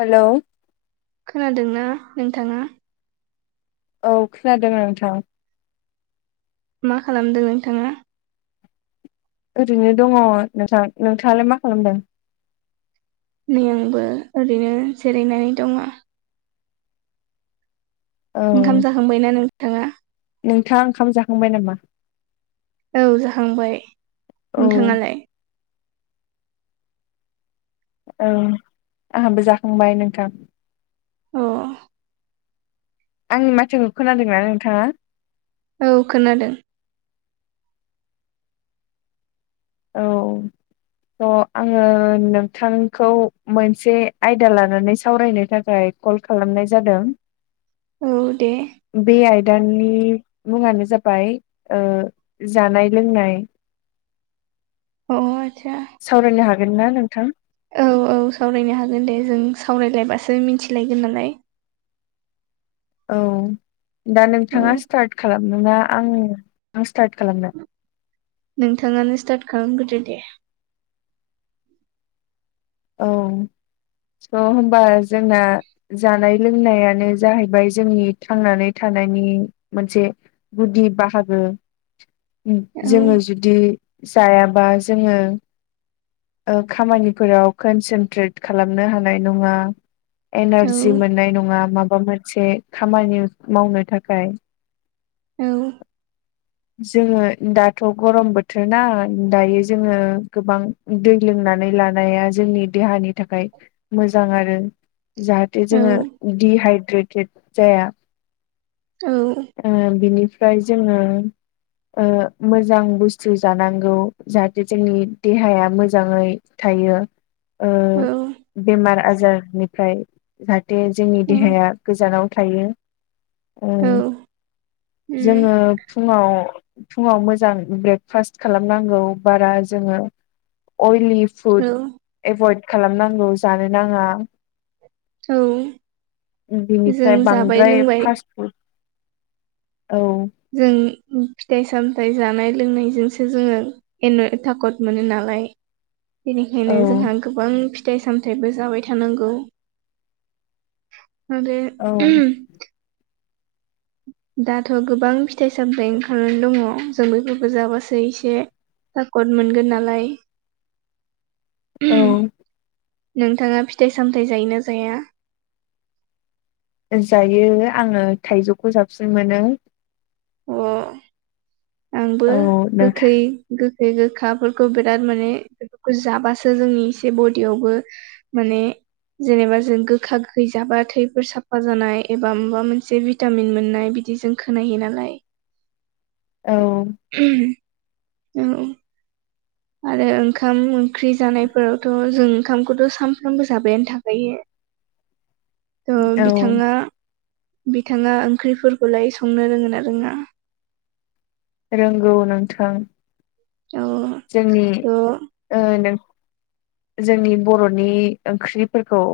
हेल' खोनादोंना नोंथाङा? औ खोनादों आं नोंथां। मा खालामदों नोंथाङा? ओरैनो दङ नोंथां नोंथाङालाय मा खालामदों? नै आंबो ओरैनो जिरायनानै दङ। औ ओंखाम जाखांबायना नोंथाङा? नोंथाङा ओंखाम जाखांबाय नामा? औ जाहांबाय औ नोंथाङालाय? औं आंहाबो जाखांबाय नोंथां। अ आंनि माथोखौ खोनादोंना नोंथाङा? औ खोनादों। औ स' आङो नोंथांखौ मोनसे आयदा लानानै सावरायनो थाखाय कल खालामनाय जादों। औ दे बे आयदानि मुङानो जाबाय ओ जानाय लोंनाय। अ आदसा। सावरायनो हागोनना नोंथां? औ औ सावरायनो हागोन दे जों सावरायलायबासो मिथिलायगोन नालाय औ दा औ नोंथाङा स्टार्ट खालामनोना आं आं स्टार्ट खालामनो? नोंथाङानो स्टार्ट खालामग्रोदो दे। औ स' होमबा जोंना जानाय लोंनायानो जाहैबाय जोंनि थांनानै थानायनि मोनसे गुदि बाहागो औ जोङो जुदि जायाबा जोङो ओ खामानिफोराव कनसेनट्रेट खालामनो हानाय नङा औ एनारजि मोननाय नङा माबा मोनसे खामानि मावनो थाखाय औ जोङो दाथ' गरम बोथोरना दायो जोङो गोबां दै लोंनानै लानाया जोंनि देहानि थाखाय मोजां आरो। जाहाथे औ जोङो दिहाइद्रेटेड जाया। औ ओ बिनिफ्राय जोङो ओ मोजां बुस्थु जानांगौ जाहाथे जोंनि देहाया मोजाङै थायो। ओ औ बेमार आजारनिफ्राय जाहाथे जोंनि औ देहाया गोजानाव थायो ओ उम जोङो फुङाव फुङाव मोजां ब्रेकफास्ट खालामनांगौ बारा जोङो अइलि फुद ओ एभइड खालामनांगौ जानो नाङा। औ बिनिफ्राय जों जाबाय बांद्राय लोंबाय फार्स औ जों फिथाइ सामथाइ जानाय लोंनायजोंसो जोंङो एन' थाखकट मोनो नालाय। औ बेनिखायनो जोंहा गोबां फिथाइ सामथायाइबो जाबाय थानांगौ। आरो औ दाथ' गोबां फिथाइ सामथाइ ओंखारनानै दंङो जों बेफोरखौ जाबासो एसे सापद मोनगोन नालाय। औ नोंथांङा फिथाइ सामथायाइ जायोना जाया जायो आंङो थायजौखौ साबसिन मोनो अ आंबो औ नोंथां गोखै गोखै गोखाफोरखौ बिराद मानेखौ जाबासो जोंनि एसे बडियावबो माने जेनेबा जों गोखा गोखै जाबा थैफोर साफा जानाय एबा माबा मोनसे भिटामिन मोननाय बिदि जों खोनायो नालाय औ औ आरो ओंखाम ओंख्रि जानायफोरावथ' जों ओंखामखौथ' सानफ्रामबो जाबायानो थाखायो। [inaudible] थ' बिथांङा बिथांङा ओंख्रिफोरखौलाय संनो रोंङो ना रोंङा रोंगौ नोंथां औ जोंनि थ' जोंनि बर'नि ओंख्रिफोरखौ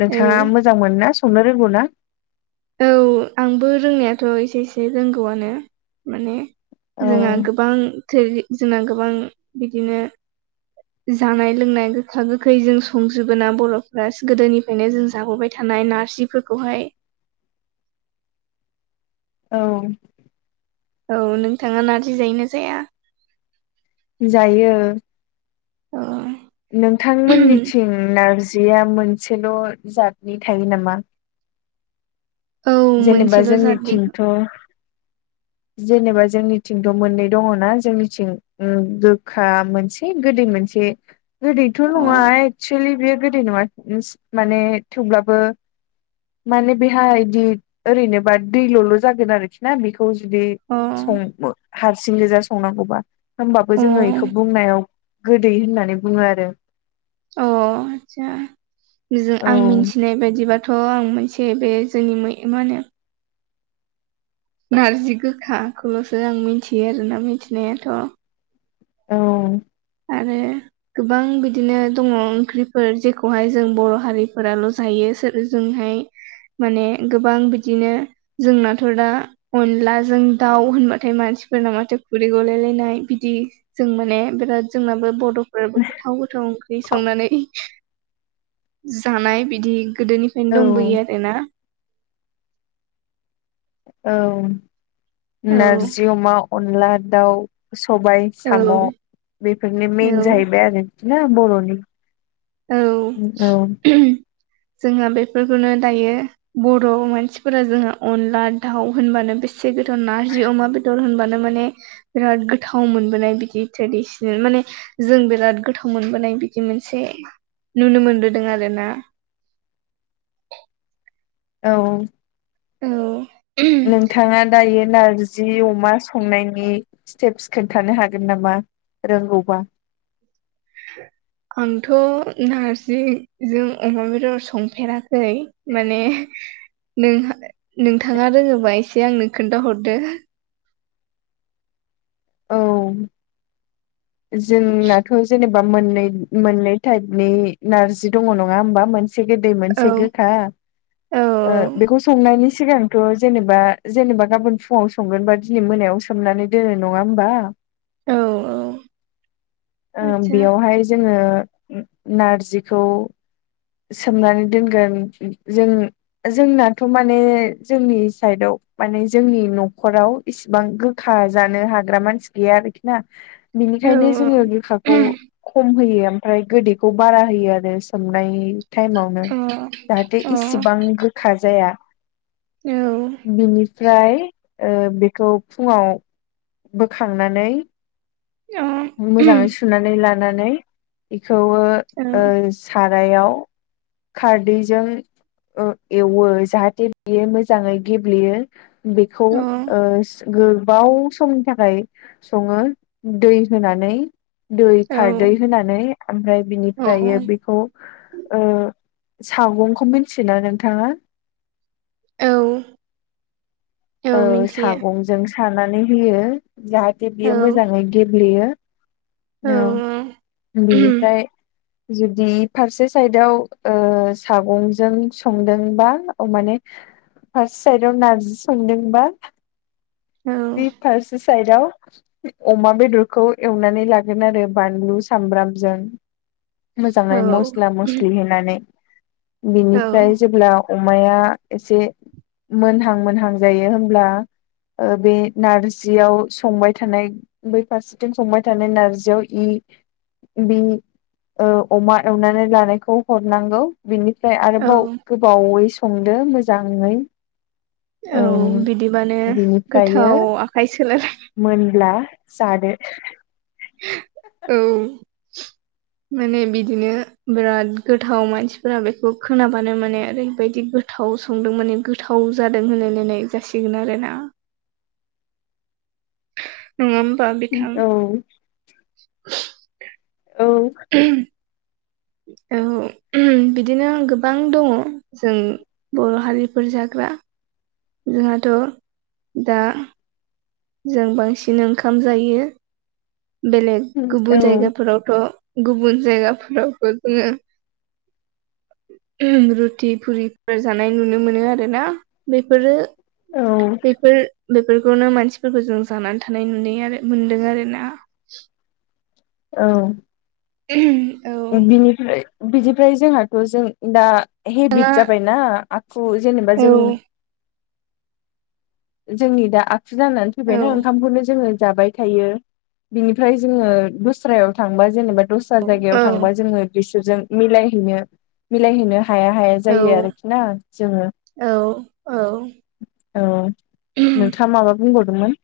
नोंथांङा औ मोजां मोन ना संनो रोंगौ ना औ आंबो रोंनायाथ' एसे एसे रोंगौआनो माने औ जोंहा गोबां थोर जोंना गोबां बिदिनो जानाय लोंनाय गोखा गोखै जों संजोबोोना बर'फ्रा गोदोनि ओंखायनो जों जाबोबाय थानाय नारजिफोरखौहाय औ औ नोंथांङा नारजि जायो ना जाया जायो अ नोंथांमोननिथिं नारजिया मोनसेल' जातनि थायो नामा? औ जेनेबा मोनसेल' जादनि जोंनिथिंथ' जेनेबा जोंनिथिंथ' मोननै दंङोना जोंनिथिं गोखा मोनसे एसे गोदै मोनसे गोदैथ' अ नंङा एक्सुेलि बेयो गोदै नङा माने थेवब्लाबो माने बेहााय बिदि ओरैनोबा दैल'ल' जागोन आरोखि ना बेखौ जुदि अ सं हारसिं गोजा संनांगौबा होमबाबो अ जोंङो बेखौ बुंनायाव गोदै होननानै बुंङो आरो अ आदसासा औ आं मिथिनाय बायदिबा आं मोनसे बे जोंनि मै मा होनो नारजि गोखाखौल'सो आं मिथियो आरोना मिथिनायाथ' औ आरो गोबां बिदिनो दंङो ओंख्रिफोर जेखौहाय जों बर' हारिफोराल' जायो सोर ओ जोंहाय माने गोबां बिदिनो जोंनाथ' दा अनलाजों दाउ होनबाथाय मानसिफोरना माथो खुरै गलायलायनाय बिदि जों माने बिराद जोंनाबो बड'फोराबो गोथाव गोथाव ओं ख्रि संनानै जानाय बिदि गोदोनिफ्रायनो औ दंबोयो आरोना औ औ नारजि अमा अनला दाउ सबाय साम' बेफोरनि औ मेन जाहैबाय आरो ना बर'नि औ औ जोंहा बेफोरखौनो दायो बर' मानसिफोरा जोंहा अनला दाउ होनबानो बेसे एसे गोथाव नारजि अमा बेदर होनबानो माने बिराद गोथाव मोनबोनाय बिदि ट्रेडिसनेल माने जों बिराद गोथाव मोनबोनाय बिदि मोनसे नुनो मोनबोदों आरोना औ औ ओ नोंथाङा दायो नारजि अमा संनायनि स्टेप्स खोन्थानो हागोन नामा रोंगौबा [inaudible] आंथ' नारजिजों अमा बेदर संफेराखै माने नोंहा नोंथाङा रोङोबा एसे आंनो खोन्थाहरदो औ जोंनाथ' जेनेबा मोननै हारिनि नारजि दं नडा होनबा गोदै मोनसे औ गोखा औ बे संनायनि सिगांथ' जेनेबा जेनेबा गाबोन फुङाव संगोनबा दिनै मोनायाव सोमनानै दोन नङा होनबा औ आतसा बेयावहाय जोङो नारजिखौ सोमनानै दोनगोन जों जोंनाथ' माने जोंनि साइदआव माने जोंनि न'खराव इसिबां गोखा जा नों हाग्रा मानसि गैया आरोखि ना औ बिनिखायनो औ जोङो गोखाखौ खम होयो ओमफ्राय गोदैखौ बारा होयो आरो सोमनाय टाइमावनो अ जाहाथे अ इसिबां गोखा जाया औ बिनिफ्राय बेखौ फुङाव बोखांनानै अ मोजाङै सुनानै लानो लानानै बेखौबो औ सारायाव खारदैजों एवो जाहाथे बेयो मोजाङै गेब्लेयो बेखौ औ गोबाव समनि थाखाय सङो दै होनानै दै औ खारदै होनानै ओमफ्राय बिनिफ्राय बेखौ सागंखौ मिथियोना नोंथाङा औ औ सागंजों सानानै होयो जाहाथे बियो मोजाङै गेब्लेयो औ बेनिफ्राय जुदि फारसे साइदाव सागंजों संदोंबा माने फार्स्ट साइदाव नार्जि संदोंबा बि फारसे साइदाव अमा बेदरखौ एवनानै लागोन आरो बानलु सामब्रामजों मोजाङै मस्ला मस्लि होनानै बिनिफ्राय जेब्ला अमाया एसे मोनहां मोनहां जायो होनब्ला बे नारजियाव संबाय थानाय बै फारसेथिं संबाय थानाय नारजियाव इ बि अमा एवनानै लानायखौ हरनांगौ बिनिफ्राय आरोबाव गोबावै संदो मोजाङै औ बि थाव आखाइ सोलायलाय मोनब्ला जादो। औ। माने बिदिनो बिराद गोथाव मानसिफोरा बेखौ खोनाबानो माने ओरैबायदि गोथाव संदों माने गोथाव जादों होनलायलायनाय जासिगोन आरो ना। नङा ओमबा बिथां औ [inaudible] ओम औ बिदिनो गोबां दङ जों बर' हारिफोर जाग्रा जोंहाथ' दा जों बांसिन ओंखाम जायो बेलेग औ गुबुन जायगाफोरावथ' गुबुन जायगाफोरावबो जोङो रुथि फुरिफोर जानाय नुनो मोनो आरोना। बेफोरो औ बेफोर बेफोरखौनो मानसि फोरखौ जों जानानै थानाय नुयो आरो मोनदों आरोना। औ औ बिनिफ्राय बिनिफ्राय जोंहाथ' जों दा हेबिट जाबायना आखु जेनेबा औ जों नोंथाङा जोंनि दा आखु जानानै फैबायना ओंखामखौनो जोङो जाबाय थायो बिनिफ्राय जोङो दस्रायाव थांबा जेनेबा दस्रा औ जायगायाव थांबा जोङो बिसोरजों मिलायहैनो मिलायहैनो हाया हाया जायो औ आरोखि ना जोङो। औ औ औ नोंथाङा माबा बुंबावदोंमोन?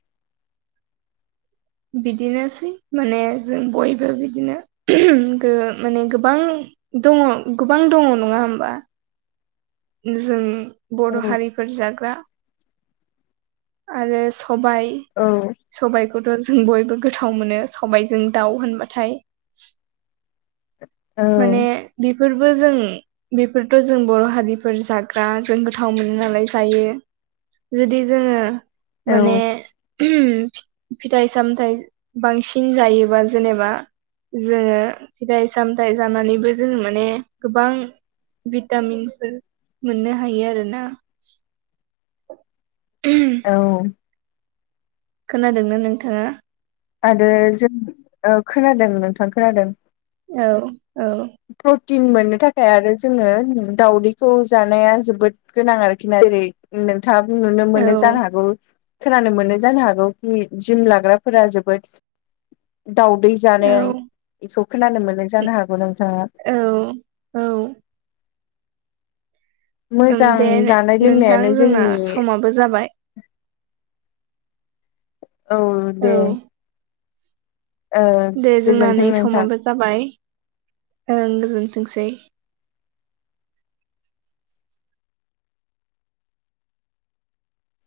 बिदिनोसै माने जों बयबो बिदिनो गो माने गोबां दङ गोबां दङ नङा होमबा। जों औ बर' हारि फोर जाग्रा आरो सबाइ औ सबाइखौथ' जों बयबो गोथाव मोनो सबाइजों दाउ होनबाथाय। औ माने बिफोरबो जों बेफोरथ' जों बर' हारि फोर जाग्रा जों गोथाव मोनो नालाय जायो। जुदि जोङो औ माने फिथाइ सामथाइ बांसिन जायोबा जेनेबा जोङो फिथाइ सामथाइ जानानैबो जोङो माने गोबां भिटामिनफोर मोननो हायो आरोना। औ। खोनादों ना नोंथाङा? आरो जों ओ खोनादों नोंथां खोनादों। औ औ। प्रटिन मोननो थाखाय आरो जोङो दावदैखौ जानाया जोबोद गोनां आरोखि ना जेरै नोंथाङाबो नुनो औ मोनो जानो हागौ। खोनानो मोनो जानो हागौ कि जिम लाग्राफोरा जोबोद दावदै जानाय औ बेखौ खोनानो मोननाय जानो हागौ नों औ औ उम मोजां दे जानाय नोंथां लोंनायानो जोंना जोंनि समाबो जाबाय। औ दे ओ दे जोंना नै गोजोन्थों नोंथां समाबो जाबाय ओं गोजोनथोंसै।